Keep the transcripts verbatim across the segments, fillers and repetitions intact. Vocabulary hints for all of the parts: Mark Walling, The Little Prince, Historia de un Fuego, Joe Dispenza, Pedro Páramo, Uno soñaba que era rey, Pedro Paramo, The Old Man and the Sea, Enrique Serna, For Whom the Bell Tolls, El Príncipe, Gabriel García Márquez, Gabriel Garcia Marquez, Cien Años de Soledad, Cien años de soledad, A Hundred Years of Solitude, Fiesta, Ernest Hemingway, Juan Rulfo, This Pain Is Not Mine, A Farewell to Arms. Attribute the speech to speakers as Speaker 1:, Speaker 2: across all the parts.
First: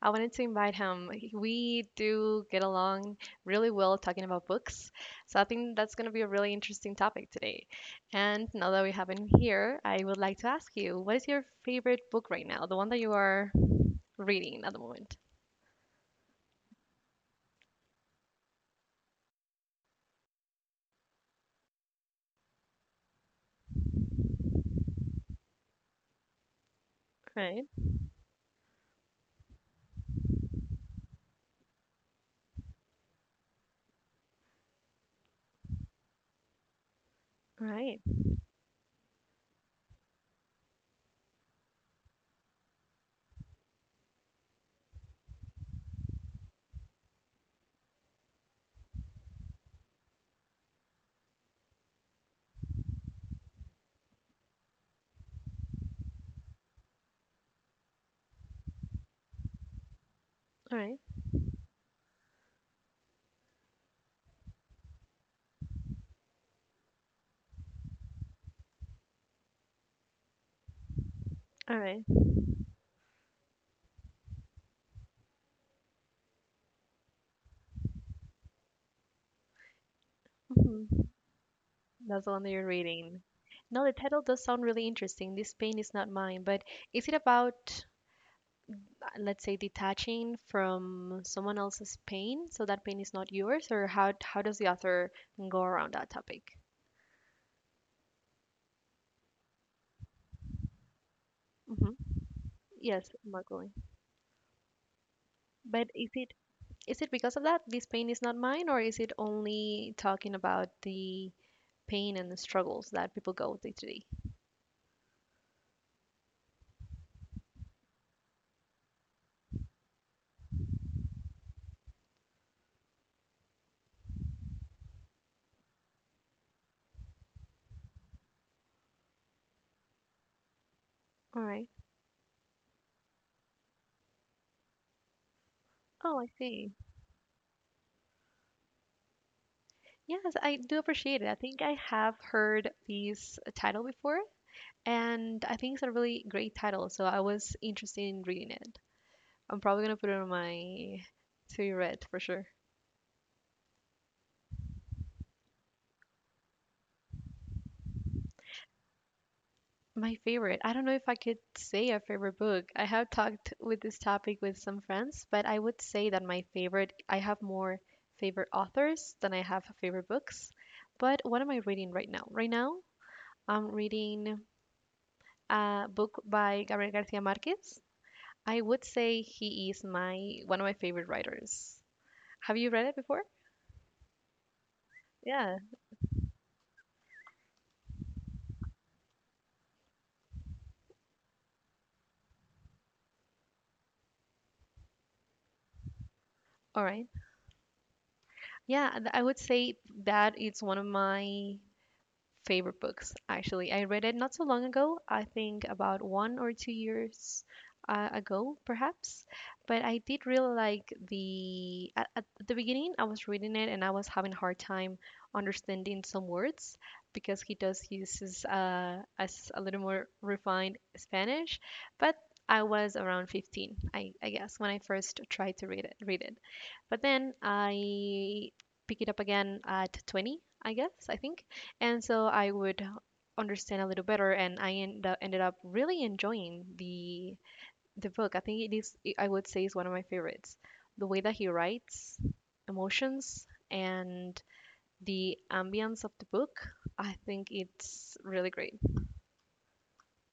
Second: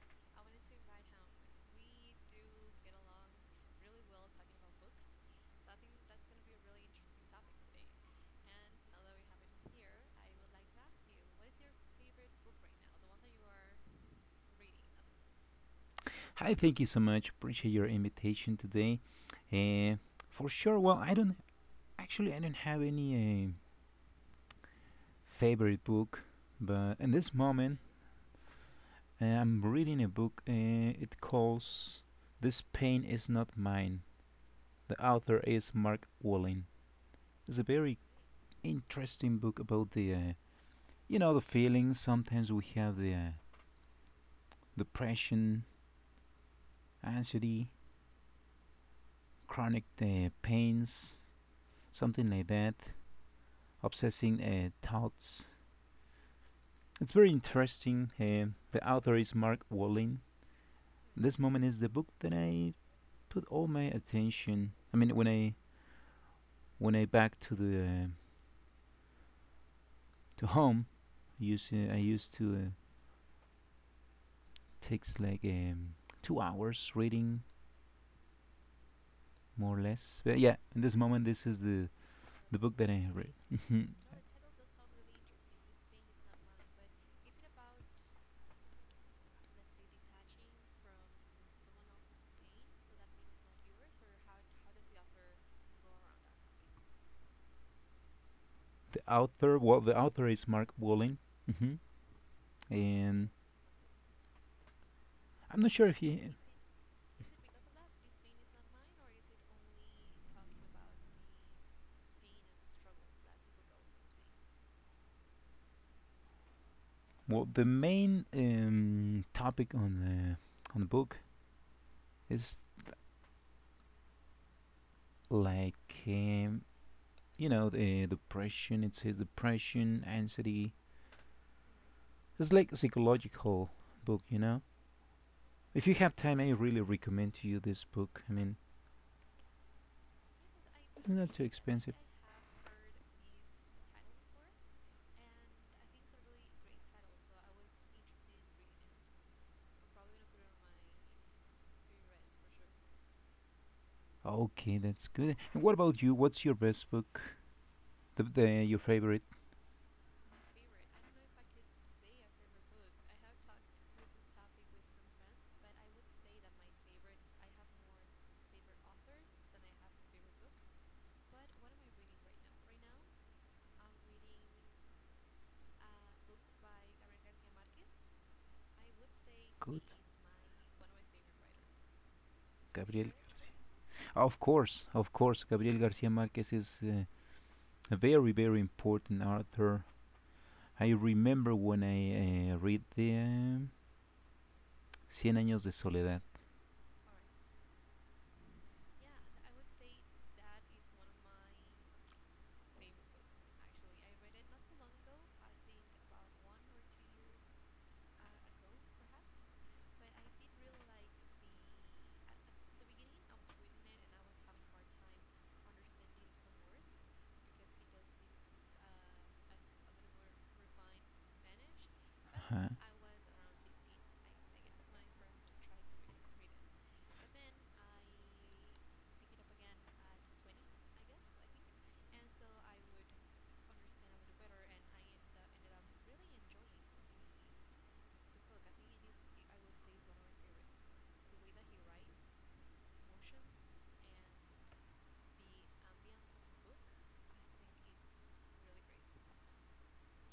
Speaker 1: I wanted to invite him. He- We do get along really well talking about books, so I think that's going to be a really interesting topic today. And now that we have him here, I would like to ask you, what is your favorite book right now? The one that you are reading at the moment.
Speaker 2: Hi, thank you so much. Appreciate your invitation today. Uh, for sure. Well, I don't actually. I don't have any uh, favorite book, but in this
Speaker 1: Right,
Speaker 2: moment, uh, I'm reading a book. Uh, it calls "This Pain Is Not Mine." The author is Mark Walling. It's a very
Speaker 1: right,
Speaker 2: interesting book about the, uh, you know, the feelings. Sometimes we have the uh, depression, anxiety, chronic uh, pains, something like that, obsessing uh, thoughts. It's very interesting. Um the author is Mark Walling.
Speaker 1: all right,
Speaker 2: This moment is the book that I put all my attention. I mean, when I when I back to the uh, to home, use
Speaker 1: all
Speaker 2: uh, I
Speaker 1: right.
Speaker 2: used to uh, takes like um, two hours reading, more or less. But yeah, in this
Speaker 1: Mhm.
Speaker 2: moment, this is the
Speaker 1: That's the one that
Speaker 2: the
Speaker 1: you're
Speaker 2: book that I have
Speaker 1: reading.
Speaker 2: read.
Speaker 1: No,
Speaker 2: Mhm.
Speaker 1: the title does sound really interesting. This pain is not mine, but is it about, let's say, detaching from someone else's pain so that pain is not yours? Or how how does the author go around that topic?
Speaker 2: The author, well, the author is Mark Walling, hmm,
Speaker 1: Hmm, yes,
Speaker 2: and
Speaker 1: Margolin.
Speaker 2: I'm not sure
Speaker 1: But
Speaker 2: if
Speaker 1: is it,
Speaker 2: he.
Speaker 1: is it because of that this pain is not mine, or is it only talking about the pain and the struggles that people go through today?
Speaker 2: Well, the main um, topic on the on the book is like, um, you know, the depression. It says depression, anxiety.
Speaker 1: All right.
Speaker 2: It's like a psychological book, you know? If you
Speaker 1: Oh,
Speaker 2: have
Speaker 1: I
Speaker 2: time, I
Speaker 1: see.
Speaker 2: really recommend to you this book. I mean,
Speaker 1: Yes, I do
Speaker 2: it's
Speaker 1: appreciate it.
Speaker 2: not
Speaker 1: I
Speaker 2: too
Speaker 1: think I
Speaker 2: expensive.
Speaker 1: have heard this title before, and I think it's a really great title, so I was interested in reading it. I'm probably gonna put it on my to read for sure.
Speaker 2: Okay, that's good. And what about you? What's your best book, the, the your favorite?
Speaker 1: My favorite. I don't know if I could say a favorite book. I have talked with this topic with some friends, but I would say that my favorite, I have more favorite authors than I have favorite books. But what am I reading right now? Right now, I'm reading a book by Gabriel Garcia Marquez. I would say he is
Speaker 2: Good.
Speaker 1: my one of my favorite writers. Have you read it
Speaker 2: Gabriel
Speaker 1: before?
Speaker 2: Garcia, of course, of course.
Speaker 1: Yeah.
Speaker 2: Gabriel Garcia Marquez is uh, a very, very important author. I remember when I uh, read the um, Cien Años de Soledad.
Speaker 1: All right. Yeah, th- I would say that it's one of my favorite books, actually. I read it not so long ago, I think about one or two years uh, ago, perhaps. But I did really like the. At, at the beginning, I was reading it and I was having a hard time understanding some words, because he does uses, uh, as, a little more refined Spanish. But I
Speaker 2: Uh-huh.
Speaker 1: was around fifteen, I, I guess, when I first tried to read it. Read it, but then I pick it up again at twenty, I guess, I think. And so I would understand a little better, and I end up, ended up really enjoying the the book. I think it is, I would say, is one of my favorites. The way that he writes emotions and the ambience of the book, I think it's really great.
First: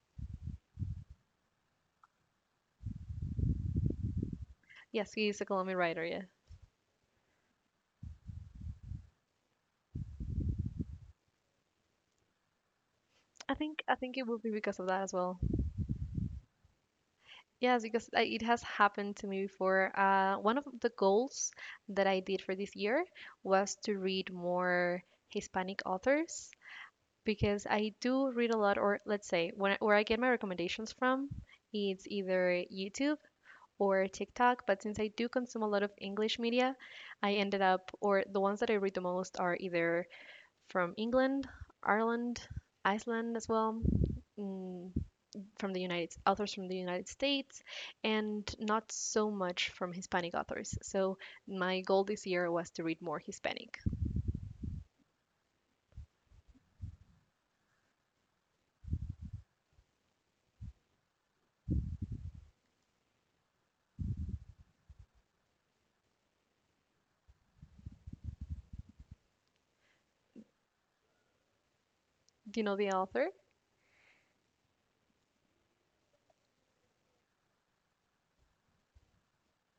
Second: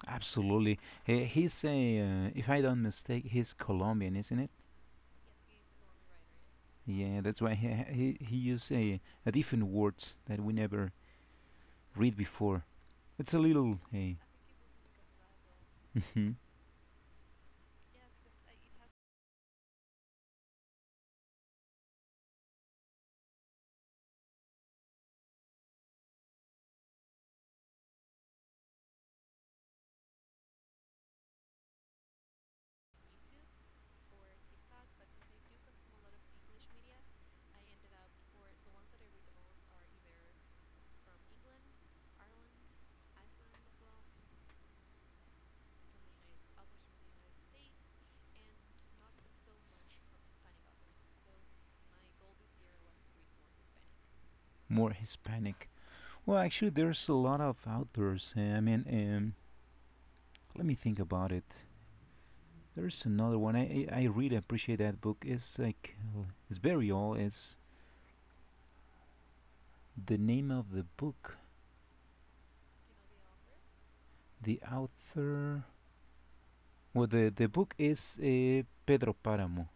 Speaker 2: Absolutely. He, he's a, uh, if I don't mistake, he's Colombian, isn't it?
Speaker 1: Yes, he is a Colombian writer. Yeah,
Speaker 2: Yeah, that's why he he, he used a, a different words that we never read before. It's a
Speaker 1: I
Speaker 2: little
Speaker 1: think I
Speaker 2: uh,
Speaker 1: think it would be because of that as well. Yes, because I, it has happened to me before. Uh, one of the goals that I did for this year was to read more Hispanic authors, because I do read a lot, or let's say, when where I get my recommendations from, it's either YouTube or TikTok. But since I do consume a lot of English media, I ended up, or the ones that I read the most are either from England, Ireland, Iceland as well, mm, from the United authors from the United States, and not so much from Hispanic authors. So my goal this year was to read more Hispanic.
Speaker 2: more Hispanic. Well, actually, there's a lot of authors. Uh, I mean, um, let me think about it. There's another one. I, I really appreciate that book. It's like it's very old. It's the name of the book.
Speaker 1: Do you know the author?
Speaker 2: The author. Well, the the book is uh, Pedro Páramo.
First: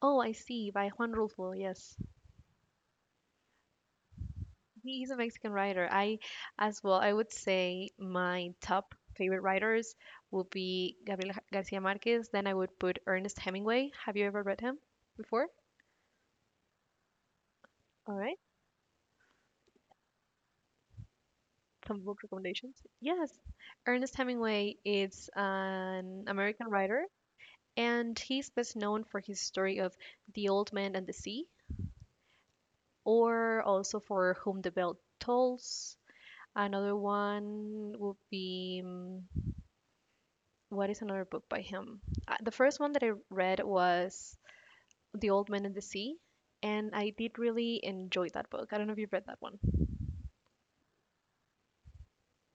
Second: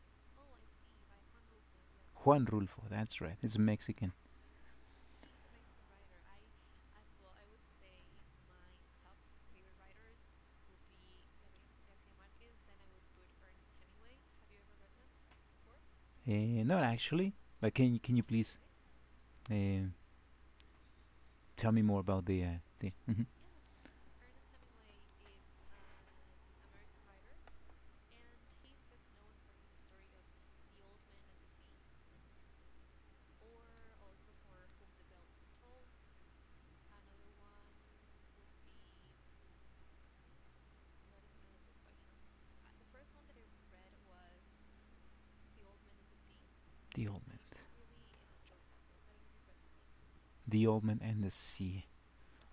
Speaker 1: Oh, I see, by Juan Rulfo. Yes.
Speaker 2: Juan Rulfo. That's right. It's Mexican.
Speaker 1: He's a Mexican writer. I, as well, I would say my top favorite writers would be Gabriel Ga- Garcia Marquez. Then I would put Ernest Hemingway. Have you ever read him before?
Speaker 2: Uh, Not actually, but can
Speaker 1: All
Speaker 2: can you
Speaker 1: right.
Speaker 2: please uh, tell me
Speaker 1: Some
Speaker 2: more
Speaker 1: book
Speaker 2: about the uh,
Speaker 1: recommendations.
Speaker 2: the mhm,
Speaker 1: Yes. Ernest Hemingway is an American writer, and he's best known for his story of The Old Man and the Sea, or also for Whom the Bell Tolls. Another one would be, mm, what is another book by him? Uh, the first one that I read was The Old Man and the Sea, and
Speaker 2: the
Speaker 1: I
Speaker 2: old
Speaker 1: did
Speaker 2: man,
Speaker 1: really enjoy that book. I don't know if you've read that one.
Speaker 2: the old man and the sea?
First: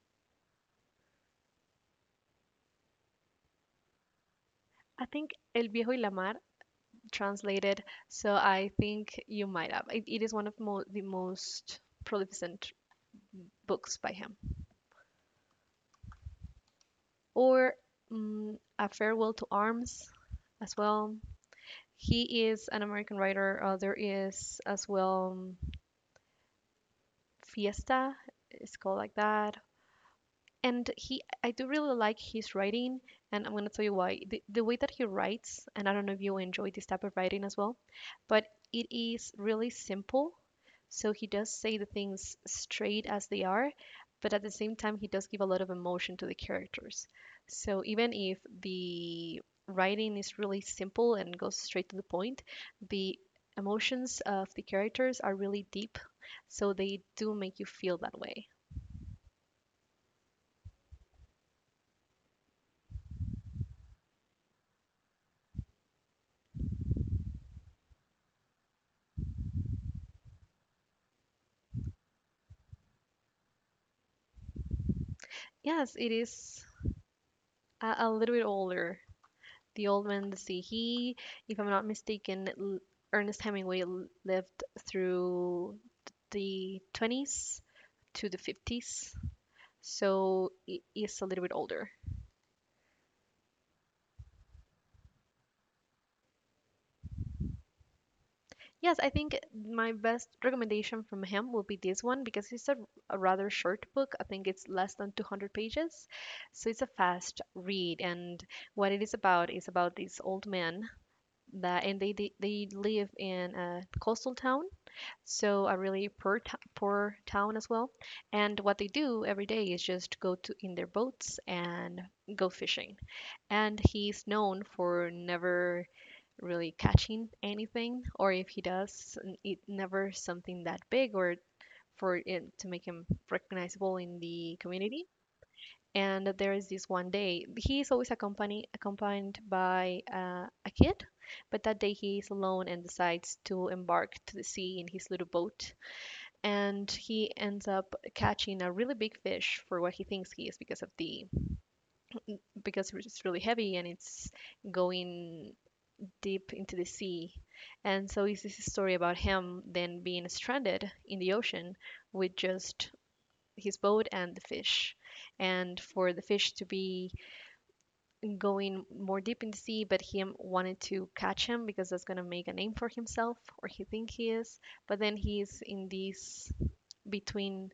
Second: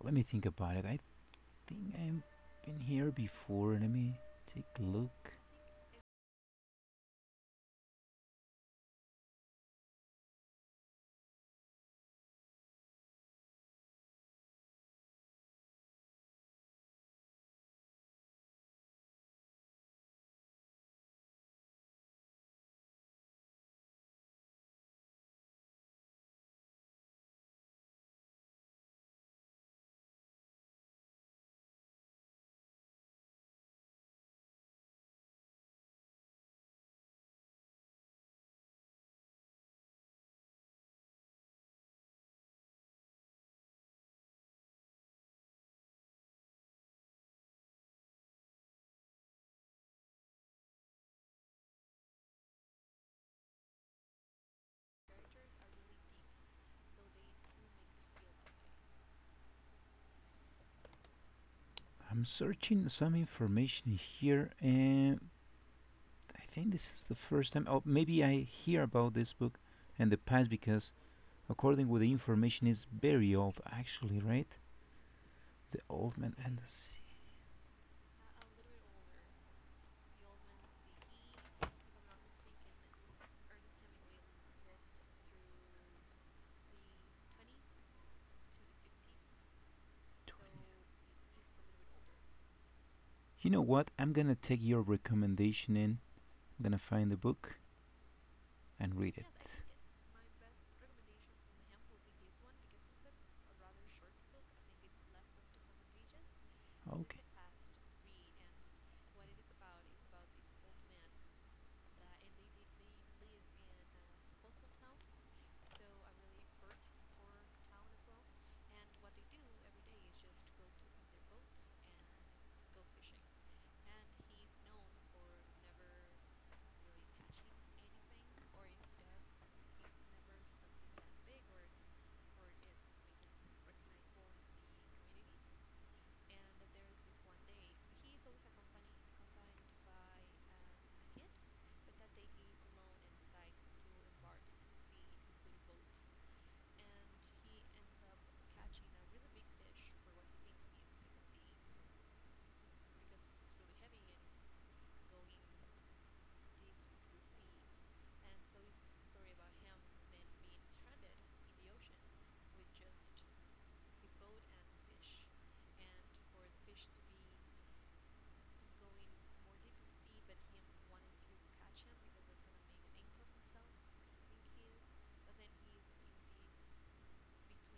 Speaker 2: Let me think about it. I think I've been here before. Let me take a
Speaker 1: I think
Speaker 2: look.
Speaker 1: El Viejo y la Mar translated, so I think you might have. It, it is one of mo- the most prolificent books by him. Or, mm, A Farewell to Arms as well. He is an American writer. Uh, there is as well, um, Fiesta, it's called like that. And he, I do really like his writing, and I'm going to tell you why. the, the way that he writes, and I don't know if you enjoy this type of writing as well, but it is really simple, so he does say the things straight as they are, but at the same time he does give a lot of emotion to the characters. So even if the writing is really simple and goes straight to the point, the emotions of the characters are really deep, so they do make you feel that way.
Speaker 2: I'm searching some information here, and I think this is the first time. Oh, maybe I hear about this book in the past because, according with the information, is very old, actually, right? The
Speaker 1: Yes,
Speaker 2: Old
Speaker 1: it
Speaker 2: Man and the
Speaker 1: is.
Speaker 2: Sea.
Speaker 1: Uh, a little bit older. The old man, let's see, he, if I'm not mistaken, Ernest Hemingway lived through the twenties to the fifties, so he's a little bit older.
Speaker 2: You know what? I'm gonna take your recommendation in. I'm gonna find the book and
Speaker 1: Yes, I
Speaker 2: read it.
Speaker 1: think my best recommendation from him will be this one, because it's a, a rather short book. I think it's less than two hundred pages. So it's a
Speaker 2: Okay.
Speaker 1: fast read. And what it is about is about this old man that, and they, they, they live in a coastal town, so a really poor t- poor town as well. And what they do every day is just go to in their boats and go fishing. And he's known for never really catching anything, or if he does, n- it never something that big, or for it to make him recognizable in the community. And there is this one day, he is always accompanied accompanied by uh, a kid, but that day he is alone and decides to embark to the sea in his little boat, and he ends up catching a really big fish, for what he thinks he is, because of the, because it's really heavy and it's going deep into the sea. And so it's this story about him then being stranded in the ocean with just his boat and the fish, and for the fish to be going more deep in the sea, but him wanted to catch him because that's going to make a name for himself, or he think he is. But then he's in this between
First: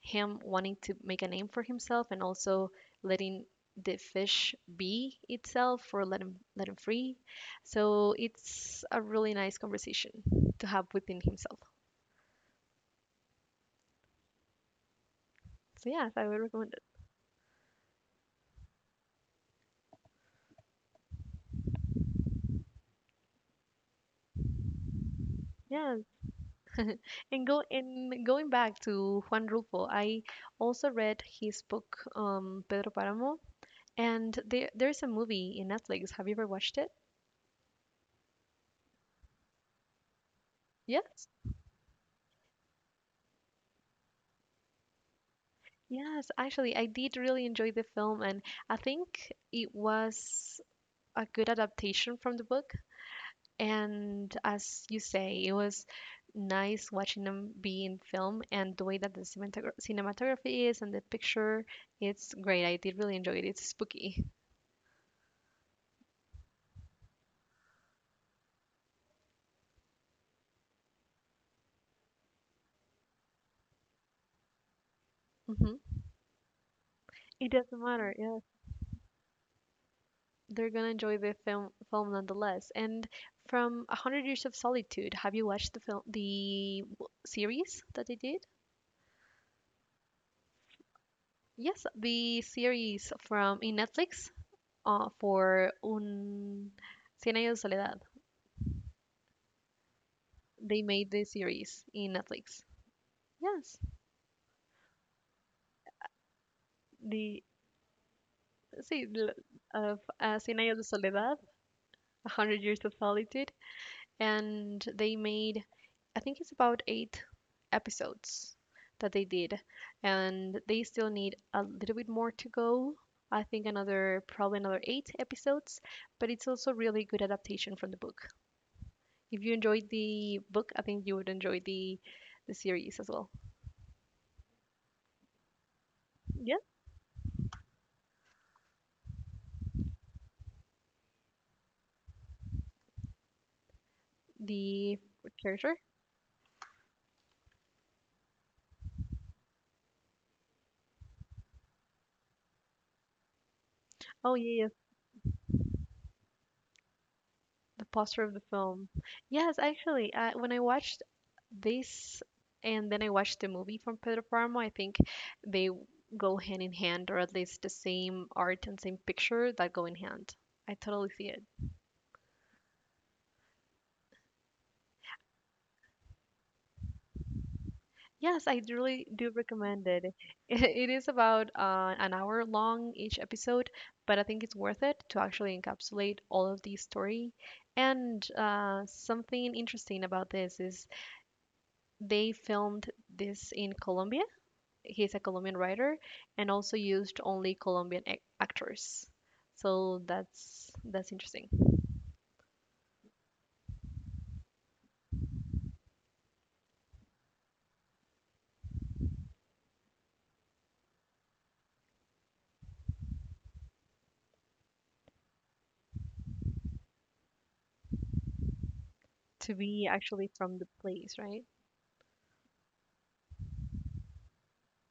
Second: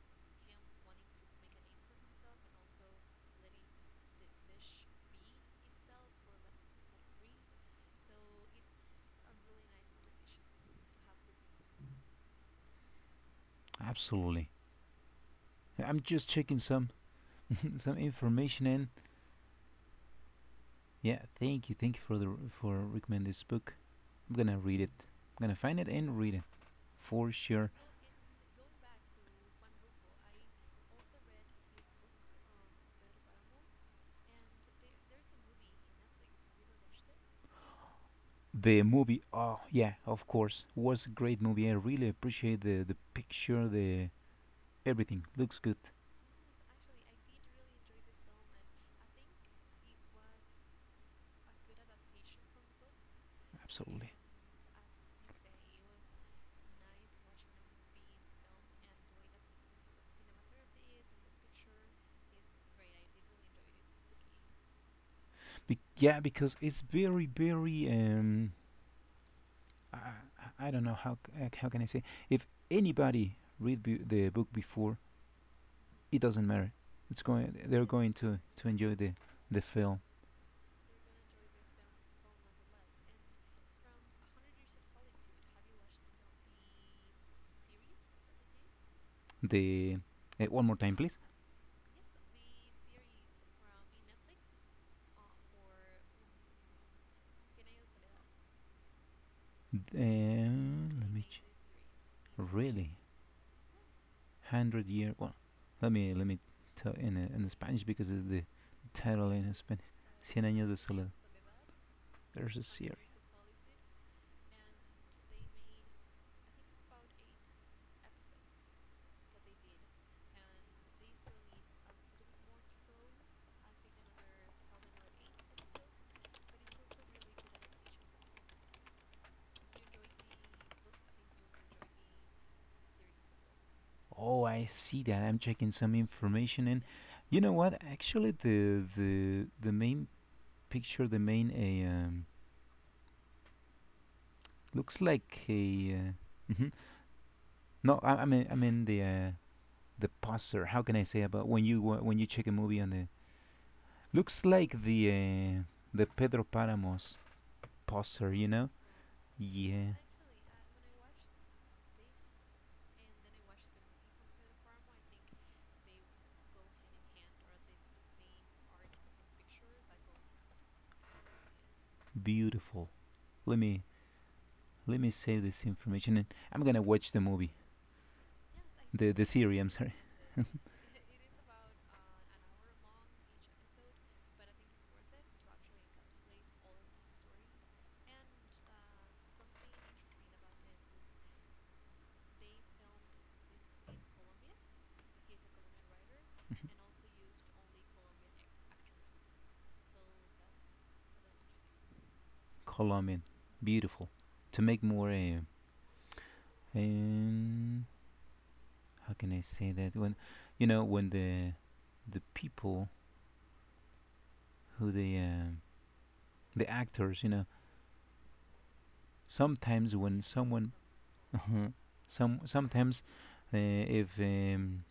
Speaker 1: him wanting to make a name for himself, and also letting the fish be itself, or let him let him free. So it's a really nice conversation to have within himself.
Speaker 2: Absolutely.
Speaker 1: So
Speaker 2: I'm
Speaker 1: yeah, I
Speaker 2: just
Speaker 1: would
Speaker 2: checking
Speaker 1: recommend it.
Speaker 2: some some information in. Yeah, thank you, thank you for the for recommend this book. I'm gonna read it. I'm gonna find it
Speaker 1: Yeah,
Speaker 2: and read it for
Speaker 1: and go
Speaker 2: sure.
Speaker 1: and going back to Juan Rulfo, I also read his book, um, Pedro Paramo, and there there's a movie in Netflix. Have you ever watched it?
Speaker 2: The movie, oh yeah, of course, was a
Speaker 1: Yes.
Speaker 2: great movie. I really appreciate the the picture, the everything looks good,
Speaker 1: Yes, actually, I did really enjoy the film, and I think it was a good adaptation from the book.
Speaker 2: absolutely.
Speaker 1: And as you say, it was nice watching them be in film, and the way that the cinematogra- cinematography is, and the picture, it's great. I did really enjoy it. It's spooky.
Speaker 2: Be- yeah, because it's very, very um, I, I I don't know how c- uh, how can I say, if anybody read b- the book before,
Speaker 1: Hmm.
Speaker 2: it doesn't matter. It's
Speaker 1: It
Speaker 2: going.
Speaker 1: doesn't
Speaker 2: They're
Speaker 1: matter.
Speaker 2: going
Speaker 1: Yeah,
Speaker 2: to to enjoy the the film.
Speaker 1: they're gonna enjoy the film film nonetheless. And from A Hundred Years of Solitude, have you watched the film, the w- series that they did?
Speaker 2: The uh, One more time, please.
Speaker 1: Yes, the series from in Netflix, uh, for Un Cien años de soledad.
Speaker 2: Uh,
Speaker 1: They made
Speaker 2: let
Speaker 1: the
Speaker 2: me. Ch-
Speaker 1: series in Netflix.
Speaker 2: Really,
Speaker 1: Yes,
Speaker 2: hundred year. Well, let me let me tell in uh,
Speaker 1: the
Speaker 2: in Spanish because of the
Speaker 1: see
Speaker 2: title
Speaker 1: the-
Speaker 2: in Spanish.
Speaker 1: of uh,
Speaker 2: Cien
Speaker 1: Cien
Speaker 2: años de
Speaker 1: años de
Speaker 2: soledad.
Speaker 1: soledad, a
Speaker 2: There's a
Speaker 1: hundred years of
Speaker 2: series.
Speaker 1: solitude, and they made, I think it's about eight episodes that they did, and they still need a little bit more to go. I think another, probably another eight episodes, but it's also really good adaptation from the book. If you enjoyed the book, I think you would enjoy the the series as well.
Speaker 2: Oh, I see that. I'm checking some
Speaker 1: Yeah,
Speaker 2: information, and you know what? Actually, the the the main picture, the main a uh, um,
Speaker 1: the
Speaker 2: looks like
Speaker 1: character.
Speaker 2: a. Uh, mhm. No, I, I mean, I mean the uh, the poster. How can I say about when you wa- when you check a movie on the
Speaker 1: Oh
Speaker 2: looks
Speaker 1: yeah, yeah.
Speaker 2: like the uh, the Pedro Paramos
Speaker 1: The poster of
Speaker 2: poster,
Speaker 1: the
Speaker 2: you know?
Speaker 1: film. Yes,
Speaker 2: Yeah,
Speaker 1: actually, uh, when I watched this and then I watched the movie from Pedro Paramo, I think they w- go hand in hand, or at least the same art and same picture that go in hand. I totally see it.
Speaker 2: beautiful. Let me let me save this information, and I'm gonna watch the movie,
Speaker 1: Yes, I do really
Speaker 2: the the
Speaker 1: do
Speaker 2: series. I'm
Speaker 1: recommend
Speaker 2: sorry,
Speaker 1: it. It is about uh, an hour long each episode, but I think it's worth it to actually encapsulate all of the story. And, uh, something interesting about this is they filmed this in Colombia, he's a Colombian writer, and also used only Colombian ac- actors. So that's that's interesting
Speaker 2: Colombian, beautiful. To make more, uh, um, how can I say that when you know when the the people who they um, the actors, you know,
Speaker 1: to be
Speaker 2: sometimes when
Speaker 1: actually from the
Speaker 2: someone
Speaker 1: place, right?
Speaker 2: some sometimes uh, if um,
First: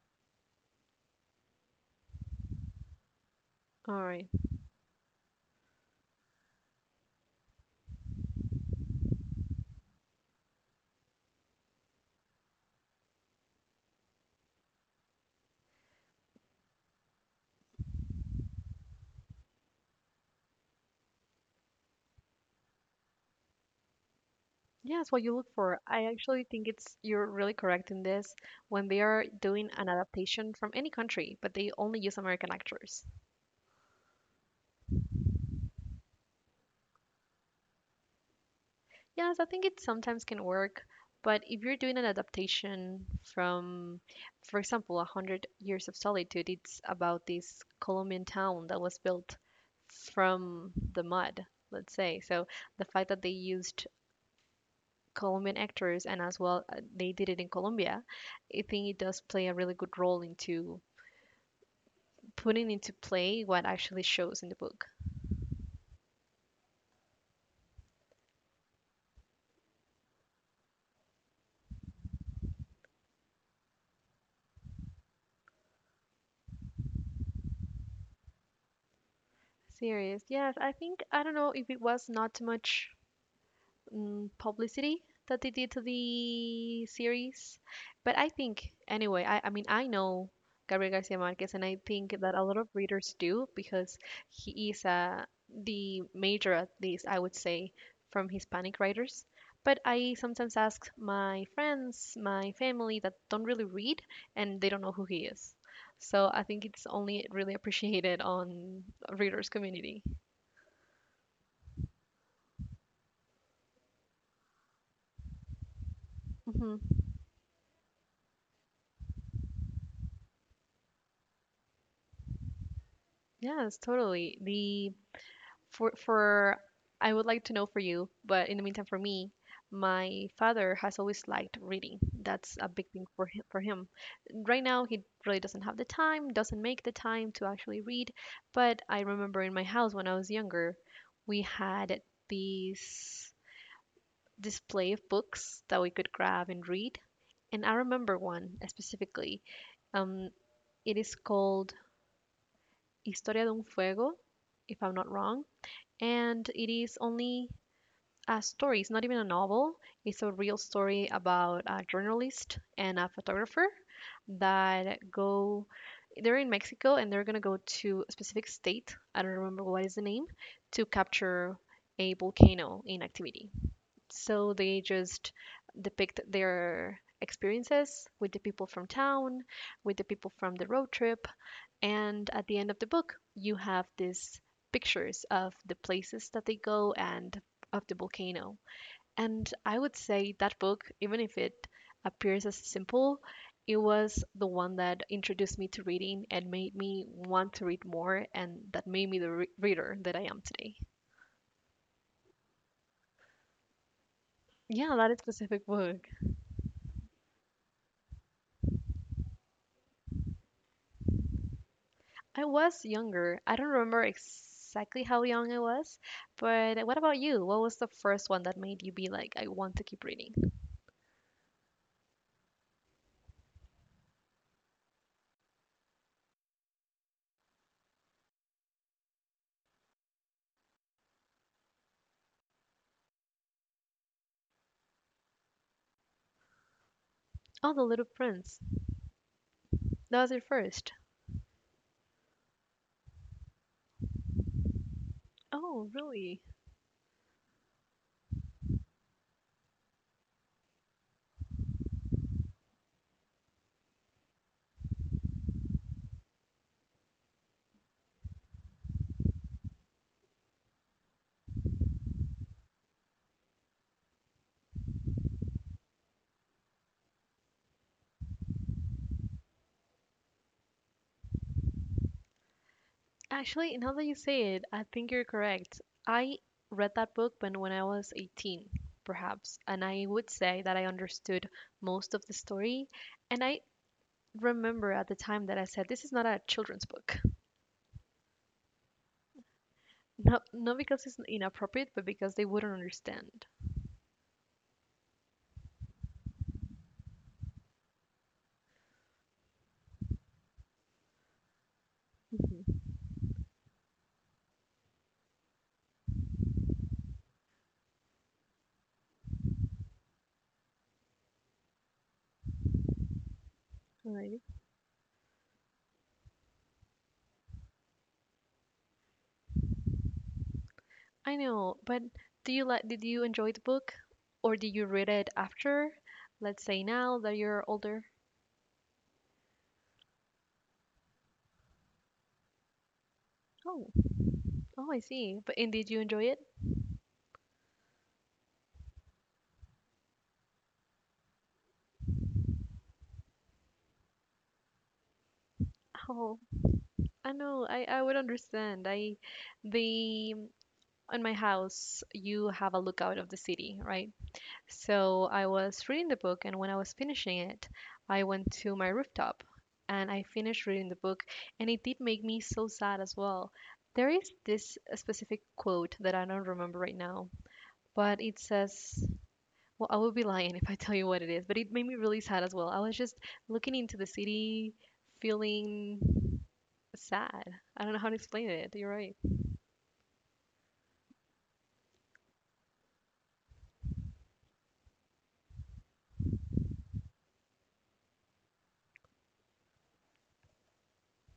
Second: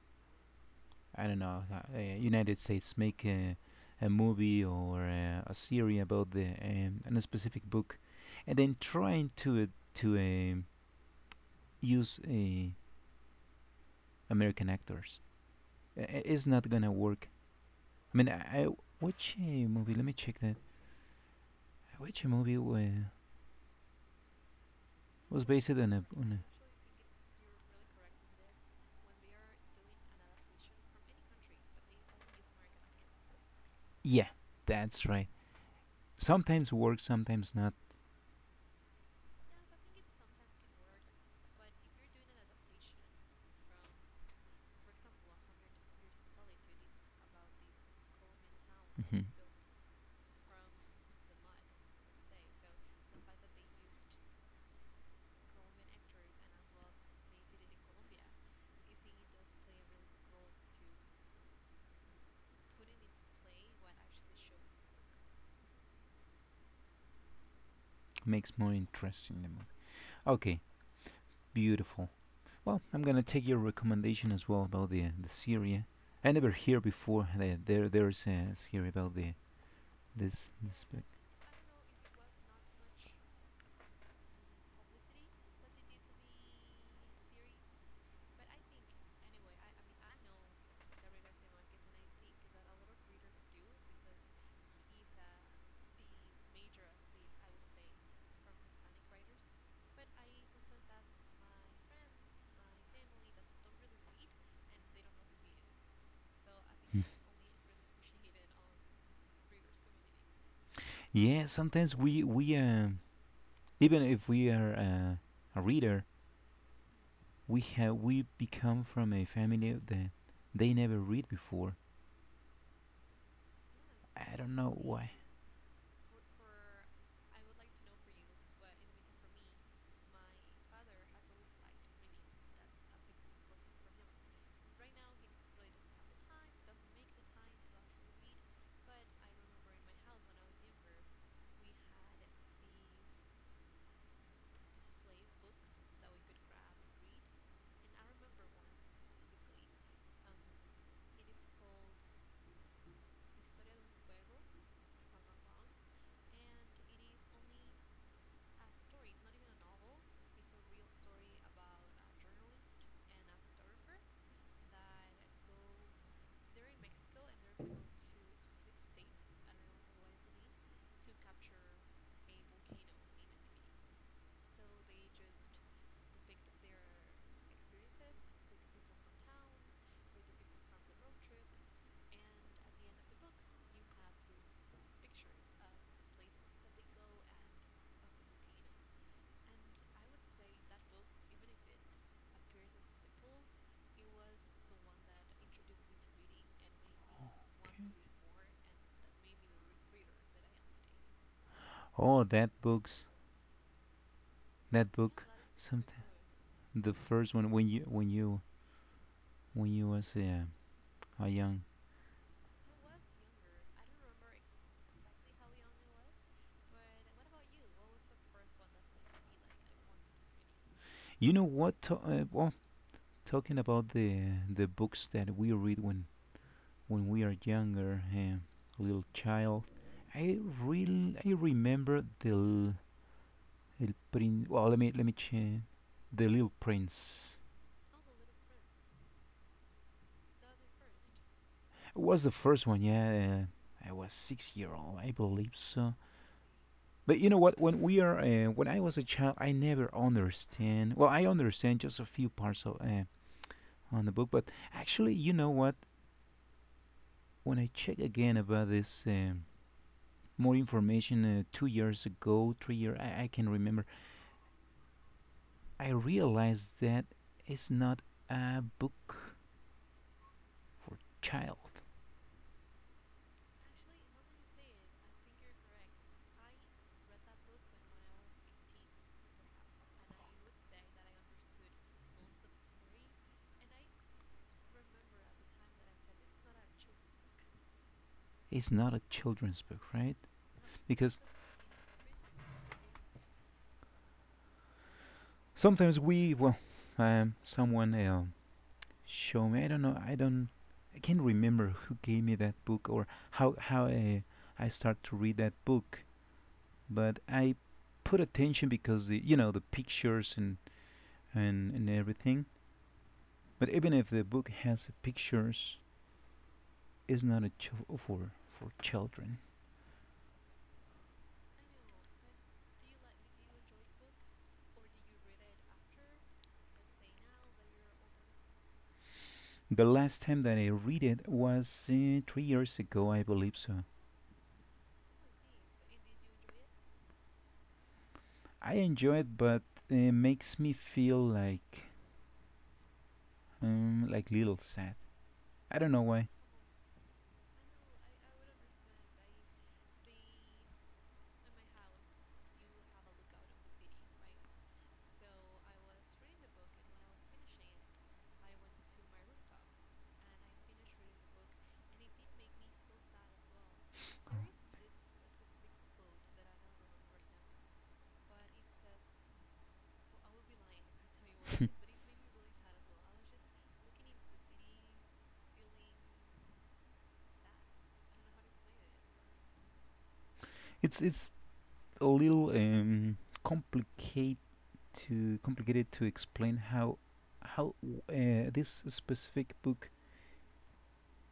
Speaker 2: I don't know, uh, uh, United States make a,
Speaker 1: All
Speaker 2: a
Speaker 1: right.
Speaker 2: movie or uh, a series about the um, and a specific book, and then trying to uh, to um use, uh, American actors, uh, it's not gonna work. I mean, i, I which uh, movie, let me check that. I watch a movie wa-
Speaker 1: Yes, what you
Speaker 2: was
Speaker 1: look
Speaker 2: based
Speaker 1: for.
Speaker 2: on
Speaker 1: I
Speaker 2: a, on a,
Speaker 1: actually think it's you're really correct in this, when they are doing an adaptation from any country, but they only use American actors.
Speaker 2: yeah, that's right. Sometimes work, sometimes not.
Speaker 1: Yes, I think it sometimes can work, but if you're doing an adaptation from, for example, A Hundred Years of Solitude, it's about this Colombian town that was
Speaker 2: Mhm.
Speaker 1: built from the mud, let's say. So the fact that they used Colombian actors and as well uh, they did it in Colombia, I think it does play a really good role into putting into play what actually shows in the book.
Speaker 2: Makes more interesting the movie. Okay, beautiful. Well, I'm gonna take your recommendation as well about the the Syria. I never hear before that there there's a series about the
Speaker 1: Serious.
Speaker 2: this
Speaker 1: Yes, I
Speaker 2: this.
Speaker 1: think
Speaker 2: Book.
Speaker 1: I don't know if it was not too much mm, publicity that they did to the series. But I think, anyway, I, I mean, I know Gabriel Garcia Marquez, and I think that a lot of readers do because he is uh, the major, at least, I would say, from Hispanic writers. But I sometimes ask my friends, my family that don't really read, and they don't know who he is. So I think it's only really appreciated on readers community.
Speaker 2: Yeah, sometimes we we um even if we are uh, a reader,
Speaker 1: Hmm
Speaker 2: we have we become from a family that they never read before.
Speaker 1: Yes, totally.
Speaker 2: I don't know
Speaker 1: The
Speaker 2: why.
Speaker 1: for for I would like to know for you, but in the meantime, for me, my father has always liked reading. That's a big thing for him. For him, right now he really doesn't have the time, doesn't make the time to actually read. But I remember in my house when I was younger, we had this display of books that we could grab and read. And I remember one specifically. Um, it is called Historia de un Fuego, if I'm not wrong, and it is only a story. It's not even a novel. It's a real story about a journalist and a photographer that go. They're in Mexico and they're gonna go to a specific state. I don't remember what is the name to capture a volcano in activity. So they just depict their experiences with the people from town, with the people from the road trip, and at the end of the book, you have these pictures of the places that they go and of the volcano. And I would say that book, even if it appears as simple, it was the one that introduced me to reading and made me want to read
Speaker 2: Okay.
Speaker 1: more, and that made me the re- reader that I am today.
Speaker 2: Oh, that books, that
Speaker 1: Yeah, that
Speaker 2: book.
Speaker 1: specific
Speaker 2: Something.
Speaker 1: book.
Speaker 2: The first one when you when you when you was uh, a young.
Speaker 1: I was younger. I don't remember exactly how young I was, but what about you? What was the first one that made you be like, I want to keep reading?
Speaker 2: You know what? To, uh, well, talking about the the books that we read when when we are younger, uh, little child. I really I remember the l- El Prin. Well, let me let me change. The Little Prince.
Speaker 1: Oh, The Little Prince. That was your first.
Speaker 2: It was the first one, yeah. Uh, I was six year old, I believe
Speaker 1: Oh,
Speaker 2: so.
Speaker 1: really?
Speaker 2: But you know what? When we are, uh, when I was a child, I never understand. Well, I understand just a few parts of, uh, on the book, but actually, you know what? When I check again about this, um, more information uh, two years ago, three years, I, I can remember. I realized that it's not a book for child.
Speaker 1: Actually, now that you say it, I think you're correct. I read that book when, when I was eighteen, perhaps, and I would say that I understood most of the story. And I remember at the time that I said, this is not a children's book.
Speaker 2: It's not a children's book, right?
Speaker 1: Not, not because it's
Speaker 2: Because
Speaker 1: inappropriate, but because they wouldn't understand.
Speaker 2: sometimes we, well, um, someone uh, show me. I don't know. I don't. I can't remember who gave me that
Speaker 1: Mhm.
Speaker 2: book or how how I, I start to read that book. But I put attention because the you know the pictures and and, and everything. But even if the
Speaker 1: Alrighty.
Speaker 2: book has pictures, it's not a ch- for for children.
Speaker 1: I know, but do you like, did you enjoy the book? Or did you read it after? Let's say now that you're older.
Speaker 2: The last time that I read it was uh, three years ago, I believe so.
Speaker 1: Oh, oh, I see. But and did you enjoy it?
Speaker 2: I enjoy it, but it makes me feel like um, like little sad. I don't know why.
Speaker 1: Oh, I know, I, I would understand. I the On my house you have a lookout of the city, right? So I was reading the book and when I was finishing it, I went to my rooftop and I finished reading the book and it did make me so sad as well. There is this uh, specific quote that I don't remember right now, but it says, well, I would be lying if I tell you what it is, but it made me really sad as well. I was just looking into the city, feeling sad. I don't know how to explain it. You're right.
Speaker 2: It's it's a little um, complicate to complicated to explain how how uh, this specific book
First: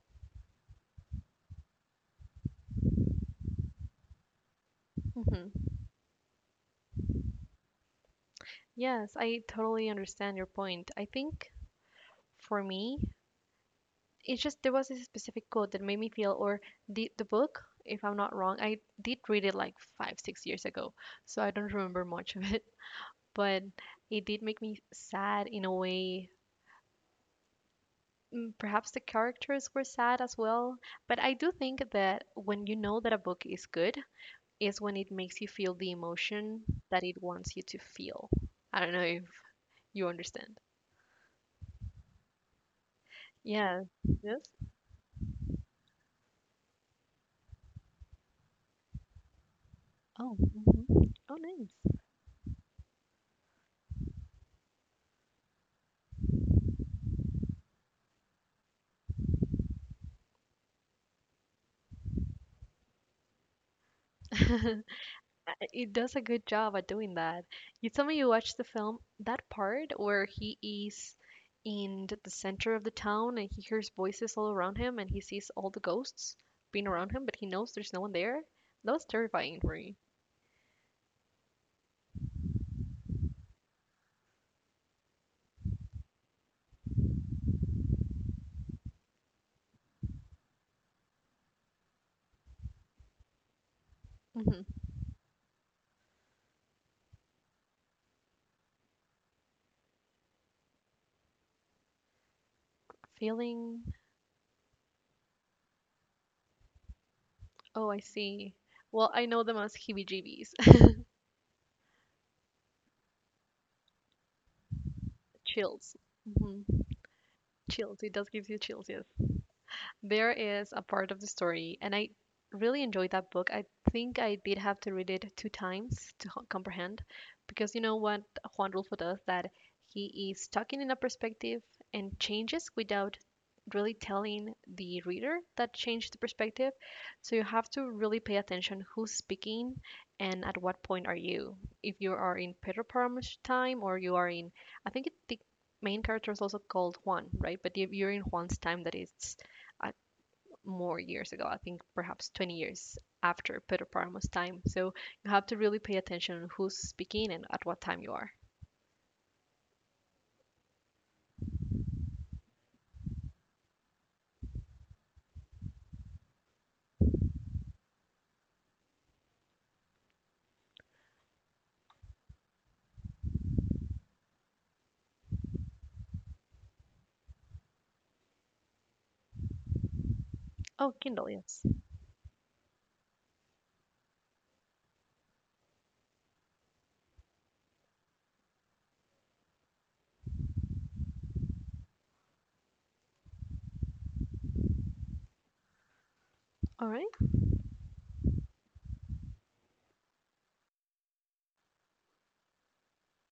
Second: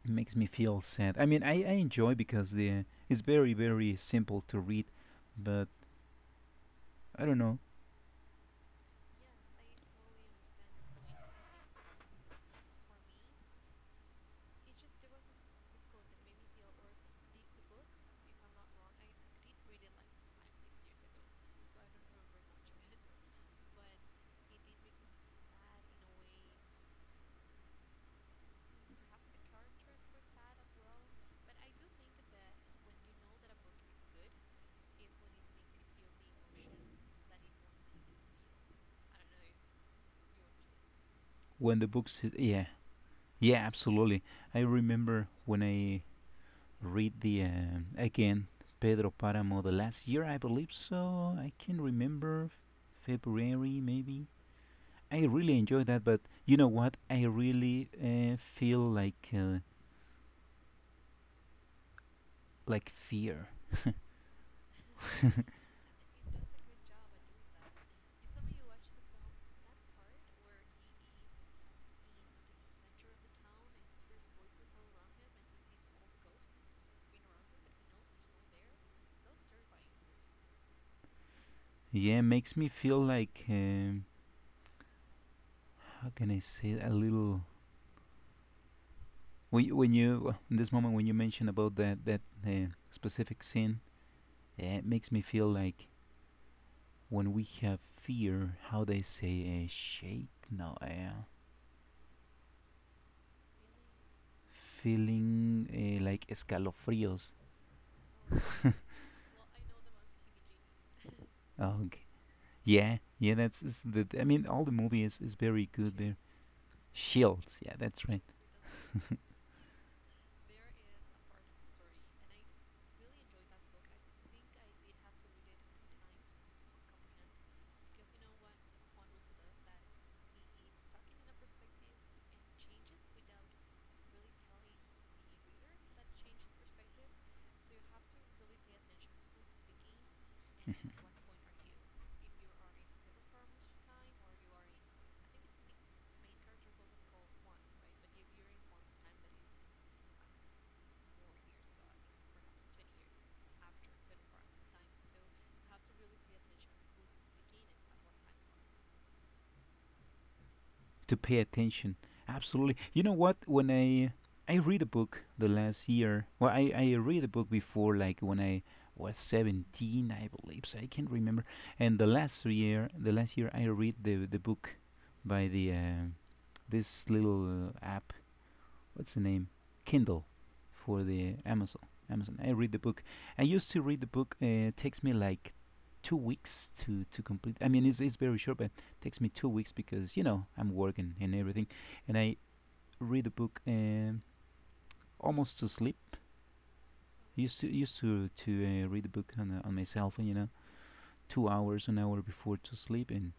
Speaker 2: makes me feel sad. I mean, I, I enjoy because the it's very, very simple to read,
Speaker 1: hmm
Speaker 2: but I don't know
Speaker 1: Yes, I totally understand your point. I think for me, it's just there was a specific quote that made me feel, or the the book, if I'm not wrong, I did read it like five, six years ago, so I don't remember much of it, but it did make me sad in a way. Mm, perhaps the characters were sad as well, but I do think that when you know that a book is good, is when it makes you feel the emotion that it wants you to feel. I don't know if you understand?
Speaker 2: when the books, yeah, yeah,
Speaker 1: Yeah.
Speaker 2: absolutely.
Speaker 1: Yes.
Speaker 2: I remember when I read the um, again Pedro Paramo the last year, I
Speaker 1: Oh.
Speaker 2: believe
Speaker 1: Mhm.
Speaker 2: so.
Speaker 1: Oh,
Speaker 2: I can
Speaker 1: nice.
Speaker 2: remember February maybe. I really enjoyed that, but you know what? I really uh, feel like uh, like fear.
Speaker 1: It does a good job at doing that. You tell me you watched the film, that part where he is in th- the center of the town and he hears voices all around him and he sees all the ghosts being around him, but he knows there's no one there. That was terrifying for me.
Speaker 2: Yeah, makes me feel like, um, how can I say it? A little when you, when you in this moment when you mention about that that uh, specific scene, uh,
Speaker 1: Hmm
Speaker 2: it makes me feel like when we have fear, how they say uh, shake. No, uh,
Speaker 1: Feeling.
Speaker 2: feeling uh, like escalofríos.
Speaker 1: Oh, I see. Well, I know them as heebie-jeebies.
Speaker 2: Oh, okay. Yeah, yeah, that's is the. I mean, all the movie is, is very good
Speaker 1: Chills.
Speaker 2: there.
Speaker 1: Hmm
Speaker 2: Shields, yeah,
Speaker 1: Chills.
Speaker 2: that's
Speaker 1: It
Speaker 2: right.
Speaker 1: does give you chills, yes. There is a part of the story, and I really enjoyed that book. I think I did have to read it two times to h- comprehend, because you know what Juan Rulfo does, that he is talking in a perspective and changes without really telling the reader that changed the perspective. So you have to really pay attention who's speaking and at what
Speaker 2: Mhm.
Speaker 1: point are you. If you are in Pedro Parm's time or you are in, I think it, the main character is also called Juan, right? But if you're in Juan's time, that is more years ago. I think perhaps twenty years after Pedro Parmo's time. So you have to really pay attention who's speaking and at what time you are.
Speaker 2: To pay attention, absolutely. You know what? When I I read a book the last year, well, I I read a book before, like when I was seventeen, I believe. So I can't remember. And the last year, the last year, I read the the book by the uh, this little uh, app, what's the name, Kindle,
Speaker 1: Oh,
Speaker 2: for
Speaker 1: Kindle,
Speaker 2: the
Speaker 1: yes.
Speaker 2: Amazon. Amazon. I read the book. I used to read the book. Uh, it takes me like two weeks to to complete. I mean, it's it's very short, but it takes me two weeks because you know I'm working and everything, and I read the book um, almost to sleep.
Speaker 1: All right.
Speaker 2: I used to used to to uh, read the book on uh, on my cell phone, you know, two hours, an hour before to sleep, and